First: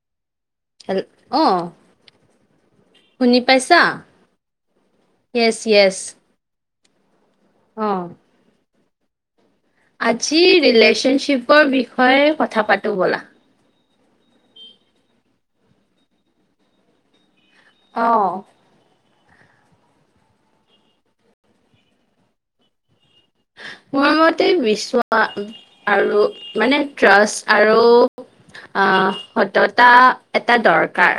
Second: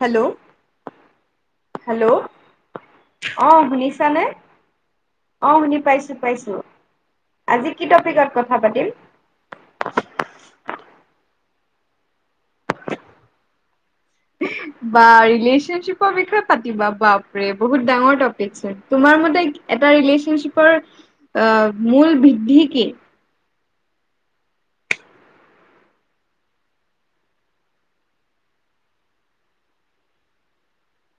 Hello হেল অ hello শুনি অ পাইছা শুনিছানে? অ য়েছ শুনি য়েছ পাইছো পাইছো আজি কি অ টপিকত কথা পাতিম আজি ৰিলেচনশ্বিপৰ বিষয়ে কথা পাতোঁ ব'লা বাৰু ৰিলেচনশ্বিপৰ বিষয়ে পাতিবা বাপৰে বহুত অ ডাঙৰ টপিক চোন। তোমাৰ মতে এটা ৰিলেচনশ্বিপৰ মূল বৃদ্ধি কি মোৰ মতে বিশ্বাস আৰু মানে ট্ৰাষ্ট আৰু আ সততা এটা দৰকাৰ।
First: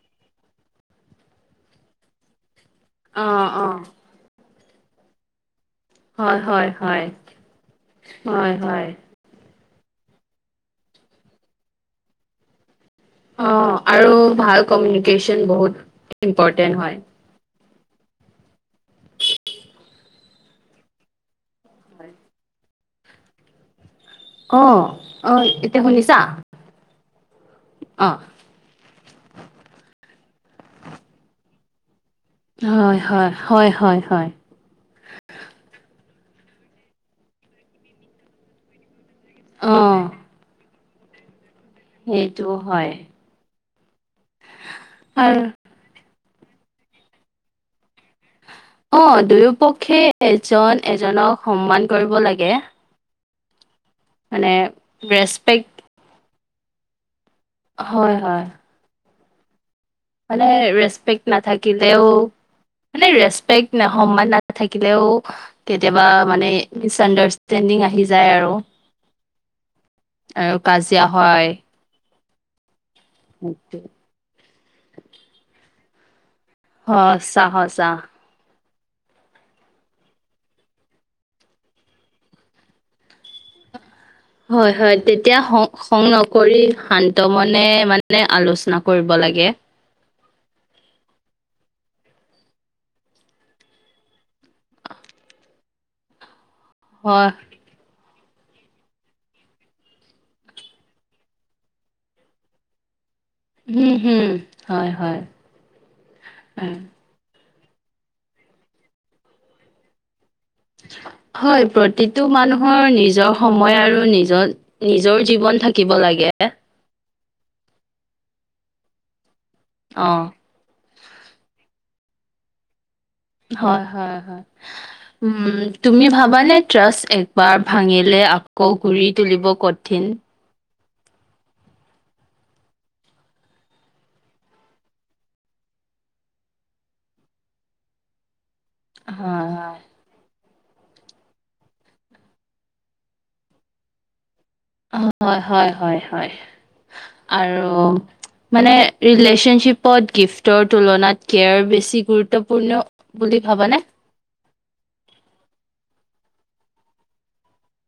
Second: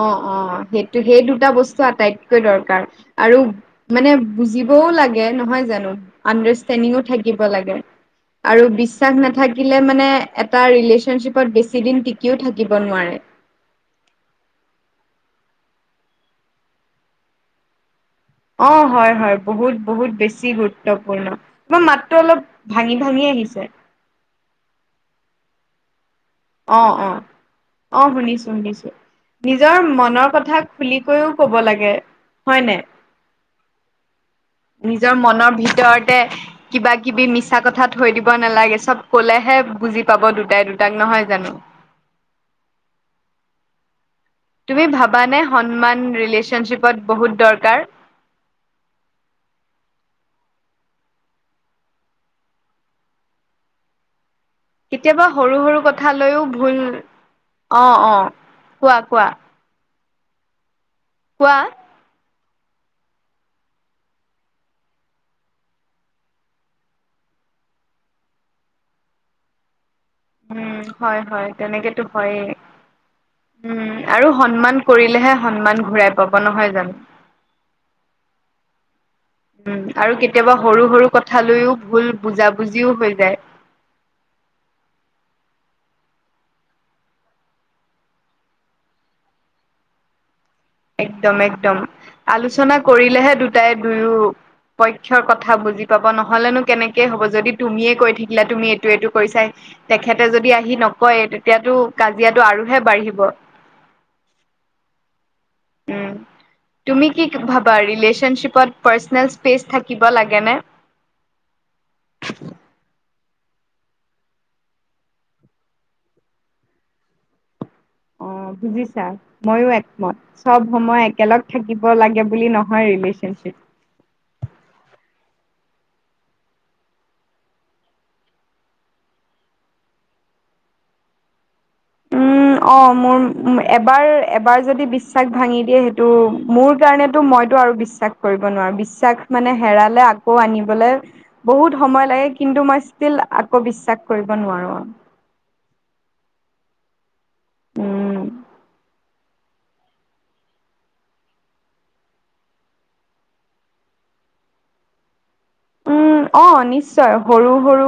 অ অ সেইটো সেই দুটা বস্তু আটাইতকৈ দৰকাৰ অ আৰু অ মানে বুজি- বও লাগে নহয় জানো হয় আন্দাৰ হয় ষ্টেণ্ডিংয়ো হয় থাকিব লাগে হয় আৰু হয় বিশ্বাস‌ নাথা- থাকিলে মানে এটা ৰিলেশচনশ্বিপত বেছি দিন টিকিও থাকিব নোৱাৰে। অ', আৰু ভাল কমিউনিকেচন বহুত ইম্পৰটেণ্ট হয়। অ', হয় হয় বহুত বহুত বেছি গুৰুত্বপূৰ্ণ। তোমাৰ মাতটো অলপ ভাঙি ভাঙি আহিছে। অ', অ', এতিয়া শুনিছা? অ', অ', অ', শুনিছো শুনিছো। নিজৰ মনৰ কথা খুলি কৈও কব লাগে। হয় হয় হয় হয় হয় নিজৰ মনৰ ভিতৰতে কিবা কিবি মিছা কথা থৈ দিব নালাগে চব কলেহে অ বুজি পাব দুটাই দুটাক নহয় জানো। সেইটোও হয়। তুমি ভাবানে আৰু সন্মান ৰিলেচনশ্বিপত বহুত দৰকাৰ? অ দুয়ো পক্ষে এজন এজনক সন্মান কৰিব লাগে। মানে কেতিয়াবা সৰু ৰেচপেক্ট সৰু কথা লৈও ভুল অ অ হয়, হয়, কোৱা কোৱা মানে ৰেচপেক্ট কোৱা নথাকিলেও মানে ৰেচপেক্ট না সন্মান নাথাকিলেও কেতিয়াবা মানে মিচ আণ্ডাৰষ্টেণ্ডিং আহি যায় আৰু। আৰু কাজিয়া হয়। সেইটো হয়ে উম আৰু সন্মান কৰিলেহে সন্মান ঘূৰাই পাব নহয় জানো সঁচা সঁচা উম আৰু কেতিয়াবা সৰু সৰু কথা লৈও ভুল বুজা বুজিও হৈ যায়। হয় হয় তেতিয়া সং খং নকৰি শান্ত মনে মানে আলোচনা কৰিব লাগে একদম একদম আলোচনা কৰিলেহে দুটাই দুয়ো পক্ষৰ কথা বুজি পাব নহলেনো কেনেকে হ'ব হয়, যদি তুমিয়ে কৈ থাকিলা তুমি এইটো এইটো কৰিছাই তেখেতে যদি আহি নকয় তেতিয়াতো কাজিয়াটো আৰুহে বাঢ়িব উম হম হয় হয় হয়। তুমি কি ভাবা ৰিলেশ্যনশ্বিপত পাৰ্চনেল স্পেচ থাকিব লাগেনে হয় প্ৰতিটো মানুহৰ নিজৰ সময় আৰু নিজৰ নিজৰ জীৱন থাকিব লাগে অ বুজিছা মইয়ো অ একমত চব সময় একেলগ থাকিব লাগে বুলি নহয় ৰিলেশ্যনশ্বিপ হয় হয় হয় হয় উম তুমি ভাবানে ট্ৰাষ্ট একবাৰ ভাঙিলে আকৌ ঘুৰি তুলিব কঠিন উ অ মোৰ এবাৰ এবাৰ যদি বিশ্বাস ভাঙি দিয়ে সেইটো মোৰ কাৰণেতো মই আৰু বিশ্বাস কৰিব নোৱাৰো বিশ্বাস হয় মানে হয়। হেৰালে আগ আকৌ আনিবলৈ বহুত সময় লাগে কিন্তু মই ষ্টীল আকৌ বিশ্বাস কৰিব নোৱাৰো অ হয় হয় হয় হয় আৰু উম মানে ৰিলেচনশ্বিপ পদ গিফ্টৰ তুলনাত কেয়াৰ বেছি গুৰুত্বপূৰ্ণ বুলি ভাবানে উম অ নিশ্চয় সৰু সৰু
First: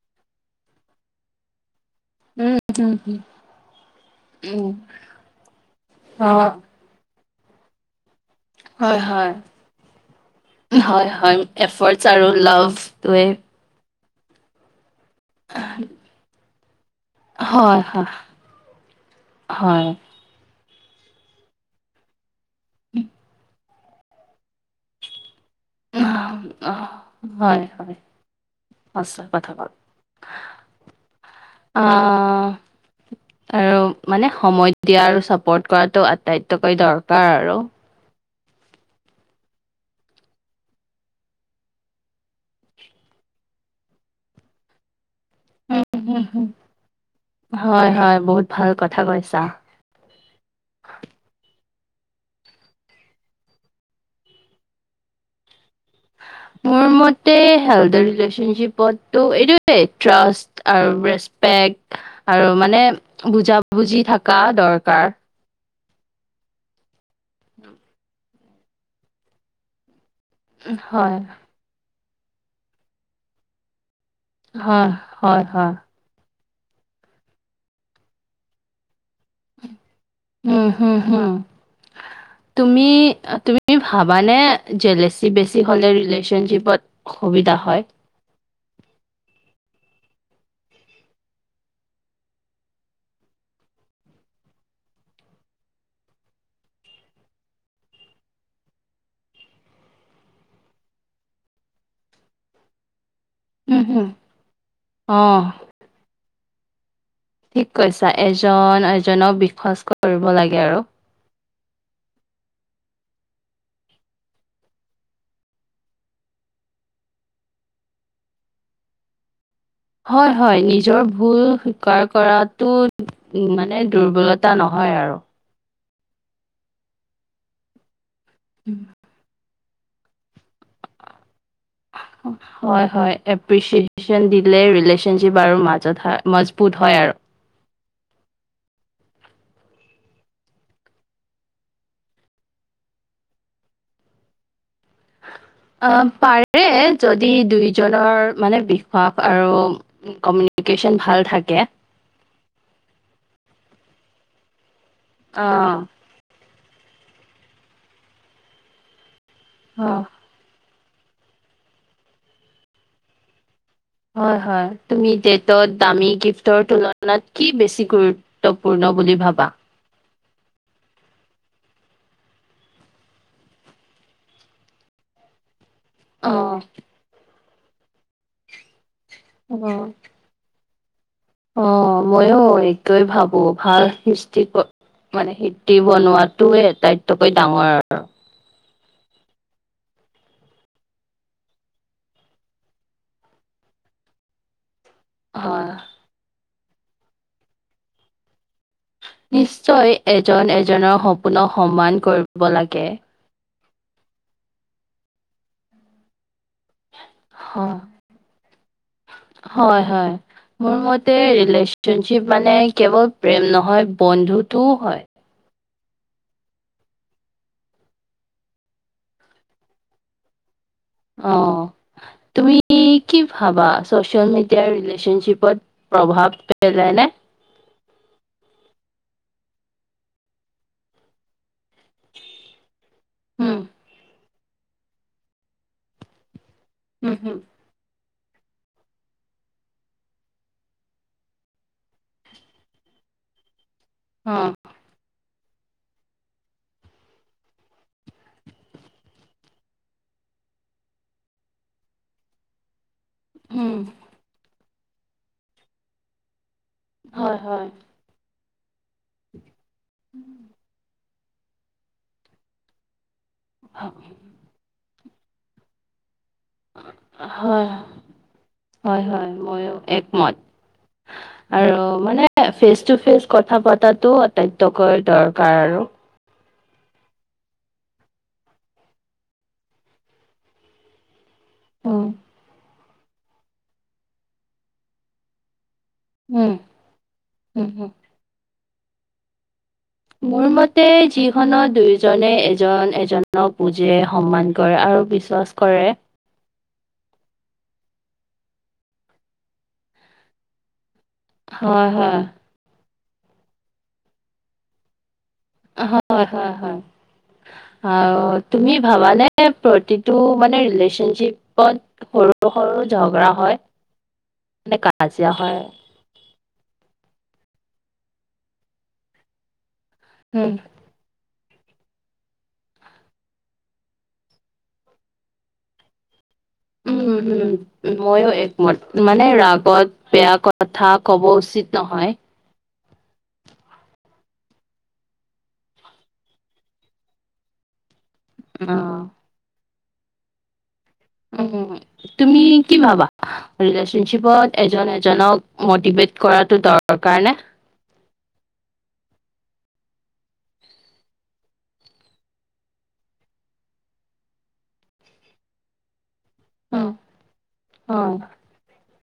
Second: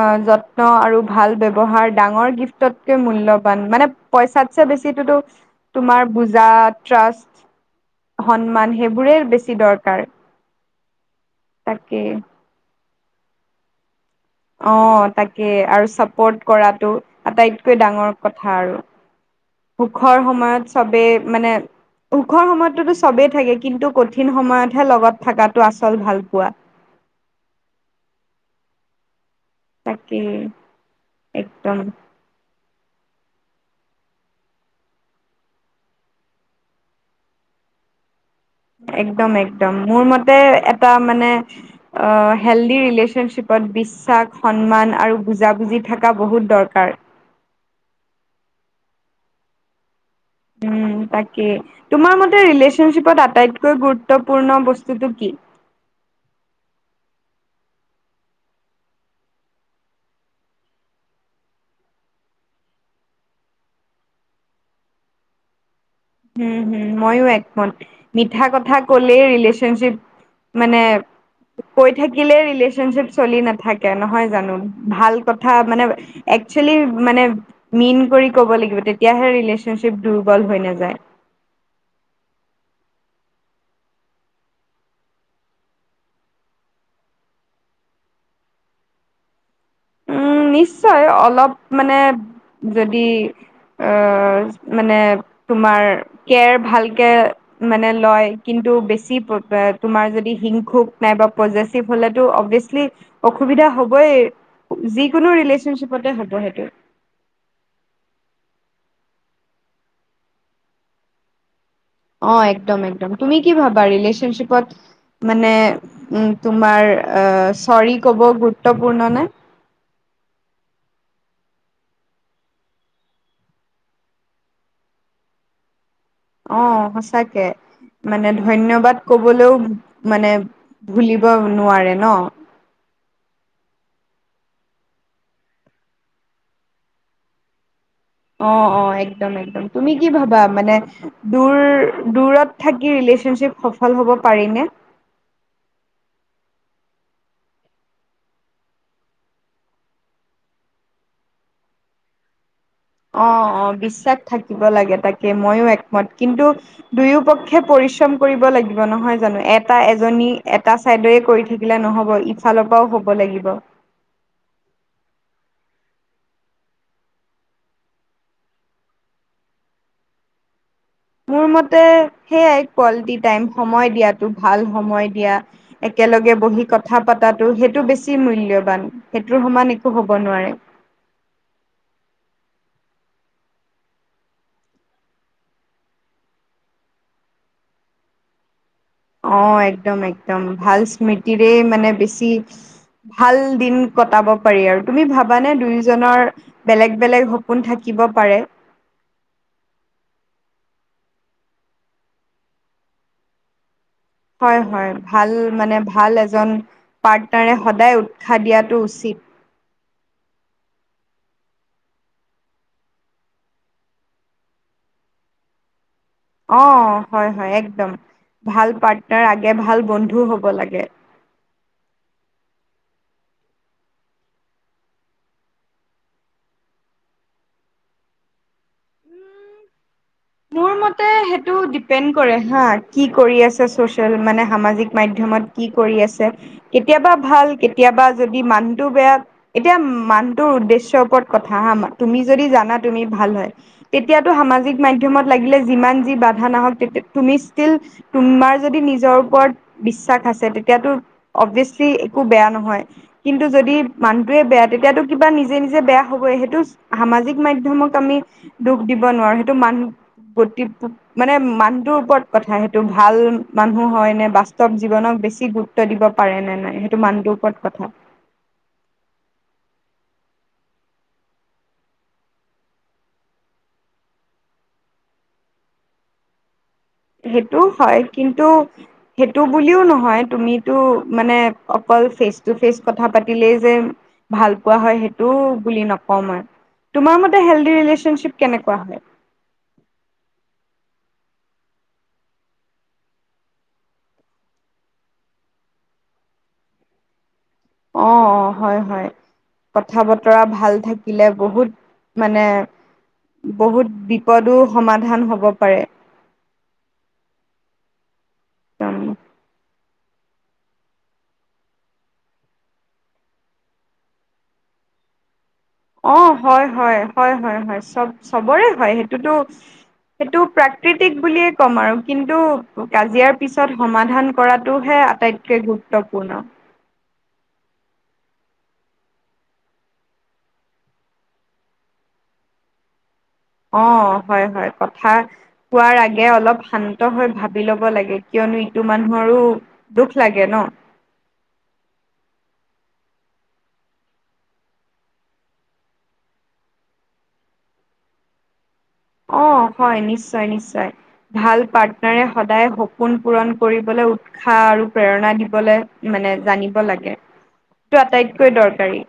অ যত্ন আৰু ভাল ব্যৱহাৰ ডাঙৰ উম গিফ্টতকৈ উম মূল্যৱান মানে পইচাত ছাই উম বেছিটোতো তোমাৰ অ বুজা ট্ৰাষ্ট সন্মান হয় সেইবোৰে হয়। বেছি দৰকাৰ হয় হয় তাকে এফৰ্টছ আৰু লাভটোৱে অ তাকে আৰু চাপৰ্ট কৰাটো আটাইতকৈ হয় হয় ডাঙৰ কথা আৰু হয়। সুখৰ সময়ত সবেই মানে সুখৰ সময়তো সবেই থাকে কিন্তু কঠিন সময়তহে লগত থকাটো আচল ভাল পোৱা। অ হয় হয় সঁচা কথা কল তাকেই একদম আহ আৰু মানে সময় দিয়া আৰু চাপৰ্ট কৰাটো আটাইতকৈ দৰকাৰ আৰু একদম একদম মোৰ মতে এটা মানে অ হেল্ডি ৰিলেচনশ্বিপত বিশ্বাস সন্মান আৰু উম, বুজাবুজি থকা হুম, হুম। বহুত দৰকাৰ হয় হয় বহুত ভাল কথা কৈছা উম তাকেই তোমাৰ মতে ৰিলেশচনশ্বিপত আটাইতকৈ গুৰুত্বপূৰ্ণ বস্তুটো কি মোৰ মতে হেল্থৰ ৰিলেচনশ্বিপতটো এইটোে ট্ৰাষ্ট আৰু ৰেচপেক আৰু মানে বুজা বুজি থকা দৰকাৰ উম হুম মইয়ো একম মিঠা কথা ক'লে ৰিলেচনশ্বিপ মানে হয় কৈ থাকিলে ৰিলেচনশ্বিপ চলি নাথাকে নহয় জানো হয় ভাল হয় কথা হয়। মানে একচুৱেলি মানে মিন কৰি ক'ব লাগিব তেতিয়াহে ৰিলেশচনশ্বিপটো দুৰ্বল হৈ উম হুম নাযায় হুম। [unintelligible] তুমি তুমি ভাবানে জেলেচি বেছি হলে ৰিলেচনশ্বিপত সুবিধা হয় উম নিশ্চয় অলপ মানে যদি আহ মানে তোমাৰ কেয়াৰ ভালকে মানে লয় কিন্তু বেছি তোমাৰ যদি হিংসুক নাইবা প্ৰজেচিভ হলেটো অভিয়াচ মানে অসুবিধা উম, হুম, হ'বই, যিকোনো অ', ৰিলেশচনশ্বিপতে হ'ব সেইটো। ঠিক কৈছা এজন এজনক বিশ্বাস কৰিব লাগে আৰু। অ একদম একদম তুমি কি ভাবা ৰিলেশ্যনশ্বিপত- মানে, উম তোমাৰ অ চৰি ক'ব গুৰুত্বপূৰ্ণ নে? হয় হয় নিজৰ ভুল স্বীকাৰ কৰাটো- উম মানে দুৰ্বলতা নহয় আৰু। অ সঁচাকে, মানে উম, ধন্যবাদ- কবলৈও মানে ভুলিব নোৱাৰে ন। হয় হয় এপ্ৰিচিয়েচন দিলে ৰিলেচনশ্বিপ আৰু মাজত হয় মজবুত হয় আৰু। অ অ একদম একদম, তুমি কি ভাবা মানে? দূৰ দূৰত থাকি ৰিলেশ্যনশ্বিপ সফল হব পাৰিনে? অ পাৰে যদি দুইজনৰ মানে বিশ্বাস আৰু- কমিউনিকেশ্যন ভাল থাকে। অ অ বিশ্বাস থাকিব লাগে তাকে মইও অ', একমত। কিন্তু দুয়ো পক্ষে পৰিশ্ৰম কৰিব লাগিব নহয় জানো এটা অ'। এজনী- এটা চাইডৰ কৰি থাকিলে নহব ইফালৰ পৰাও হব লাগিব। হয় হয় তুমি ডেটত দামী গিফ্টৰ তুলনাত কি বেছি গুৰুত্ব- গুৰুত্বপূৰ্ণ বুলি ভাবা? মোৰ মতে সেইয়াই কোৱালিটি টাইম সময় দিয়াতো ভাল সময় দিয়া- একেলগে অ'। বহি কথা পাতাতো সেইটো বেছি মূল্যৱান সেইটোৰ সমান অ', একো হ'ব নোৱাৰে। অ মইও এইটোৱে ভাবো ভাল হিষ্টি- মানে টিকিব নোৱাৰাটোৱে আটাইতকৈ ডাঙৰ আৰু। অ একদম একদম ভাল স্মৃতিৰে মানে বেছি- ভাল দিন কটাব- পাৰি আৰু তুমি ভাবানে হয়। দুয়োজনৰ বেলেগ বেলেগ সপোন থাকিব পাৰে নিশ্চয় এজন এজনৰ সপোনক সন্মান কৰিব লাগে। হয় হয় ভাল মানে ভাল এজন পাৰ্টনাৰে হয়, সদায় উৎসাহ দিয়াতটো উচিত। হয় হয়। মোৰ মতে ৰিলেশ্যনশ্বিপ মানে কেৱল প্ৰেম নহয় বন্ধুটোও হয়। অ হয় হয় একদম, ভাল পাৰ্টনাৰ আগে ভাল বন্ধু হ'ব লাগে। অ তুমি কি ভাবা চচিয়েল মিডিয়াৰ ৰিলেচনশ্বিপত? প্ৰভাৱ পেলায় নে? মোৰ মতে সেইটো ডিপেড কৰে হা কি কৰি আচ উম, মানে সামাজিক- মাধ্যমত কি কৰি আছে কেতিয়াবা উম, হম, ভাল কেতিয়াবা যদি মানুহটো বেয়া- এতিয়া মানুটোৰ উদ্দেশ্যৰ ওপৰত কথা হা তুমি যদি জানা তুমি ভাল হয়। তেতিয়াতো অ', সামাজিক মাধ্যমত লাগিলে যিমান যি বাধা নাহওক তুমি ষ্টিল- তোমাৰ যদি নিজৰ ওপৰত বিশ্বাস আছে তেতিয়াতো- অবভিয়াচলি একো বেয়া নহয়- কিন্তু যদি উম, মানুহটোয়ে বেয়া তেতিয়াতো কিবা নিজে নিজে বেয়া হব সেইটো- সামাজিক হয়, হয়, মাধ্যমক আমি দুখ দিব নোৱাৰো সেইটো মানুহ গতিত- মানে মানুহটোৰ ওপৰত কথা সেইটো ভাল মানুহ হয় নে বাস্তৱ জীৱনক বেছি গুৰুত্ব- দিব পাৰে নে নাই। মানুহটোৰ ওপৰত হয় কথা হয় হয় ময়ো একমত। আৰু মানে ফেচ টু ফেচ কথা পাতাতো আটাইতকৈ দৰকাৰ। সেইটোও হয় কিন্তু সেইটো বুলিও নহয় তুমি- মানে অকল উম ফেচ টো‌ ফেচ কথা পাতিলেই যে ভাল পোৱা হয় সেইটো বুলি নক ক উম তোমাৰ মতে উম হেলদি উম ৰিলেচন শ্বিপ কেনেকুৱা হয়? মোৰ মতে যিখনত দুয়োজনে এজন এজনক বুজে সন্মান কৰে আৰু বিশ্বাস কৰে অ অ হয় হয় কথা বতৰা ভাল থাক থাকিলে বহুত হয় হয় মানে বহুত বিপদো সমাধান হব পাৰে। হয় হয় হয় অ তুমি পাৰে ভাবানে প্ৰতিটো মানে ৰিলেচনশ্বিপত সৰু সৰু ঝগৰা হয় মানে কাজিয়া হয় অ হয় হয় হয়ব চবৰে হয় সেইটোতো সেইটো উম প্ৰাকৃতিক বুলিয়ে ক'ম আৰু কিন্তু কাজিয়াৰ পিছত সমাধান কৰাটোহে আটাইতকৈ গুপ গুৰুত্বপূৰ্ণ উম উম ময়ো একমত মানে ৰাগত বেয়া কথা কব উচিত নহয়। অ হয় হয় কথা কোৱাৰ আগে অলপ শান্ত হৈ ভাবি ল'ব লাগে কিয়নো অ', ইটো মানুহৰো দুখ লাগে ন উ তুমি কি ভাবা? ৰিলেচনশ্বিপত এজন এজনক মটিভেট কৰাটো দৰকাৰ নে? অ হয় নিশ্চয় নিশ্চয় ভাল পাৰ্টনাৰে সদায় সপোন পূৰণ কৰিবলৈ উ উ্ষা আৰু প্ৰেৰণা দিবলৈ মানে জানিব লাগে সেইটো টো হয়, আটাইতকৈ দৰকাৰী।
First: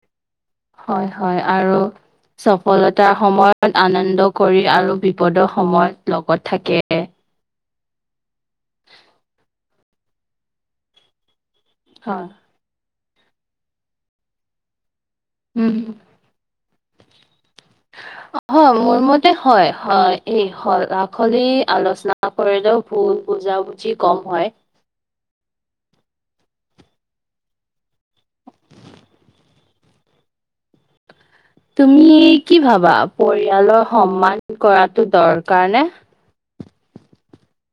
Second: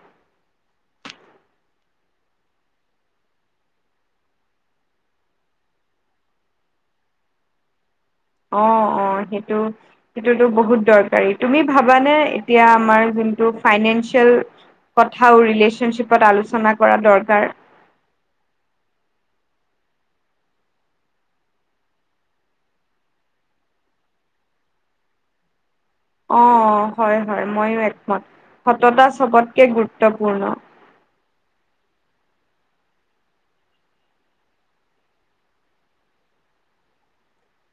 হয় হয় আৰু সফলতাৰ সময়ত আনন্দ কৰি আৰু বিপদৰ সময়ত লগত থাকে। অ অ সেইটো সেইটোতো বহুত দৰকাৰী তুমি ভাবানে হয়, এতিয়া আমাৰ যোনটো ফাইনেন্সিয়েল কথাও উম, ৰিলেশচনশ্বিপত আলোচনা কৰা দৰকাৰ হয় মোৰ মতে হয় হয় এই আখলি আলোচনা কৰিলেও ভুল বুজা বুজি কম হয়। অ অ হয় হয় ময়ো একমত সততা চবতকে গুৰুত্বপূৰ্ণ। তুমি কি ভাবা পৰিয়ালৰ সন্মান কৰাটো দৰকাৰ নে?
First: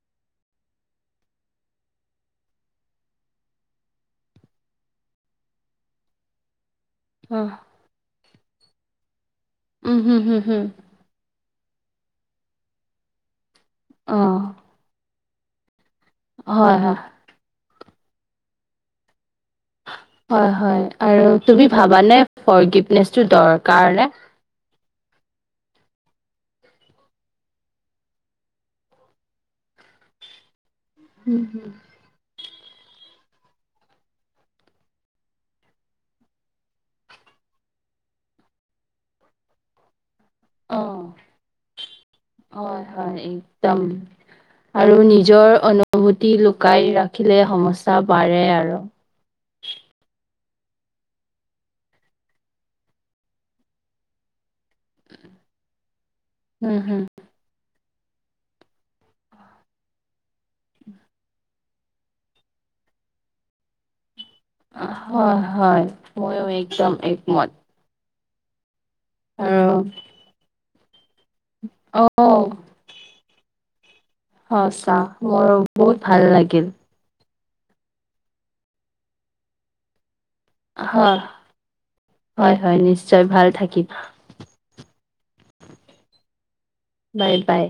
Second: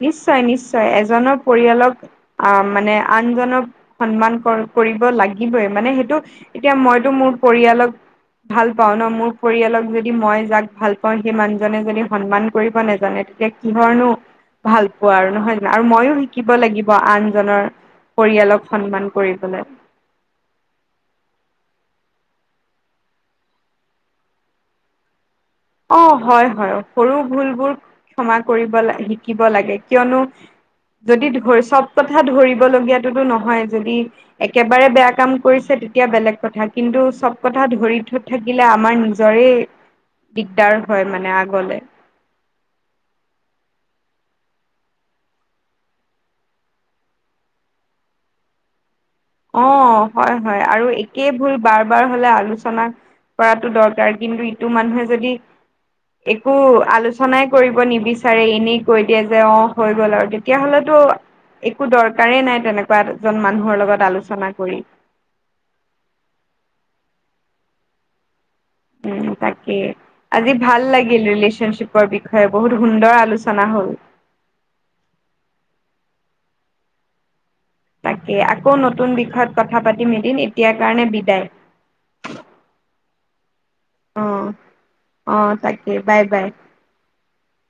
নিশ্চয় নিশ্চয় এজনৰ পৰিয়ালক অ, মানে আনজনক সন্মান কৰিব লাগিবই মানে সেইটো এতিয়া মই মোৰ উম, পৰিয়ালক ভাল পাওঁ ন মোৰ পৰিয়ালক যদি হুম, মই হুম, হুম, যাক ভাল সেই মানুহজনে যদি সন্মান কৰিব নেজানে তেতিয়া কিহৰ নো অ', আৰু নহয় জানো আৰু ময়ো শিকিব হয়, লাগিব হয়। আনজনৰ পৰিয়ালক সন্মান কৰিবলৈ। হয়, হয় আৰু তুমি ফৰ্গিভেনেছ টো, দৰকাৰনে অ, হয় হয় সৰু ভুলবোৰ ক্ষমা কৰিব ল শিকিব লাগে কিয়নো যদি উম ধৰি হুম চব কথা ধৰিব লগীয়াতোতো নহয় যদি একেবাৰে বেয়া কাম কৰিছে তেতিয়া বেলেগ কথা কিন্তু চব কথা ধৰি থ থাকিলে আমাৰ নিজৰে দিগদাৰ হয় অ' মানে আগলে। হয়, হয় একদম। আৰু নিজৰ অনুভূতি লুকাই ৰাখিলে সমস্যা বাঢ়ে আৰু। অ, হয়, হয় আৰু একেই ভুল বাৰ বাৰ হলে আলোচনা কৰাতটো দৰকাৰ, কিন্তু ইটো মানুহে যদি একো উম হম আলোচনাই কৰিব নিবিচাৰে, এনেই কৈ দিয়ে যে অঁ হৈ গ'ল আৰু তেতিয়াহলেতো একো দৰকাৰেই নাই তেনেকুৱা এজন মানুহৰ লগত আলোচনা কৰি। হয় হয় মইও একদম একমত। উম, আৰু তাকে আজি ভাল লাগিল ৰিলেশ্বনশিপ অ' বিষয়ে বহুত সুন্দৰ আলোচনা হ'ল। সঁচা, মোৰো বহুত ভাল লাগিল। তাকে আকৌ নতুন বিষয়ত কথা পাতিম এদিন এতিয়াৰ কাৰণে হয় বিদায়। হয় হয় নিশ্চয় ভাল থাকিম। অঁ, অঁ তাকে বাই বাই। বাই, বাই।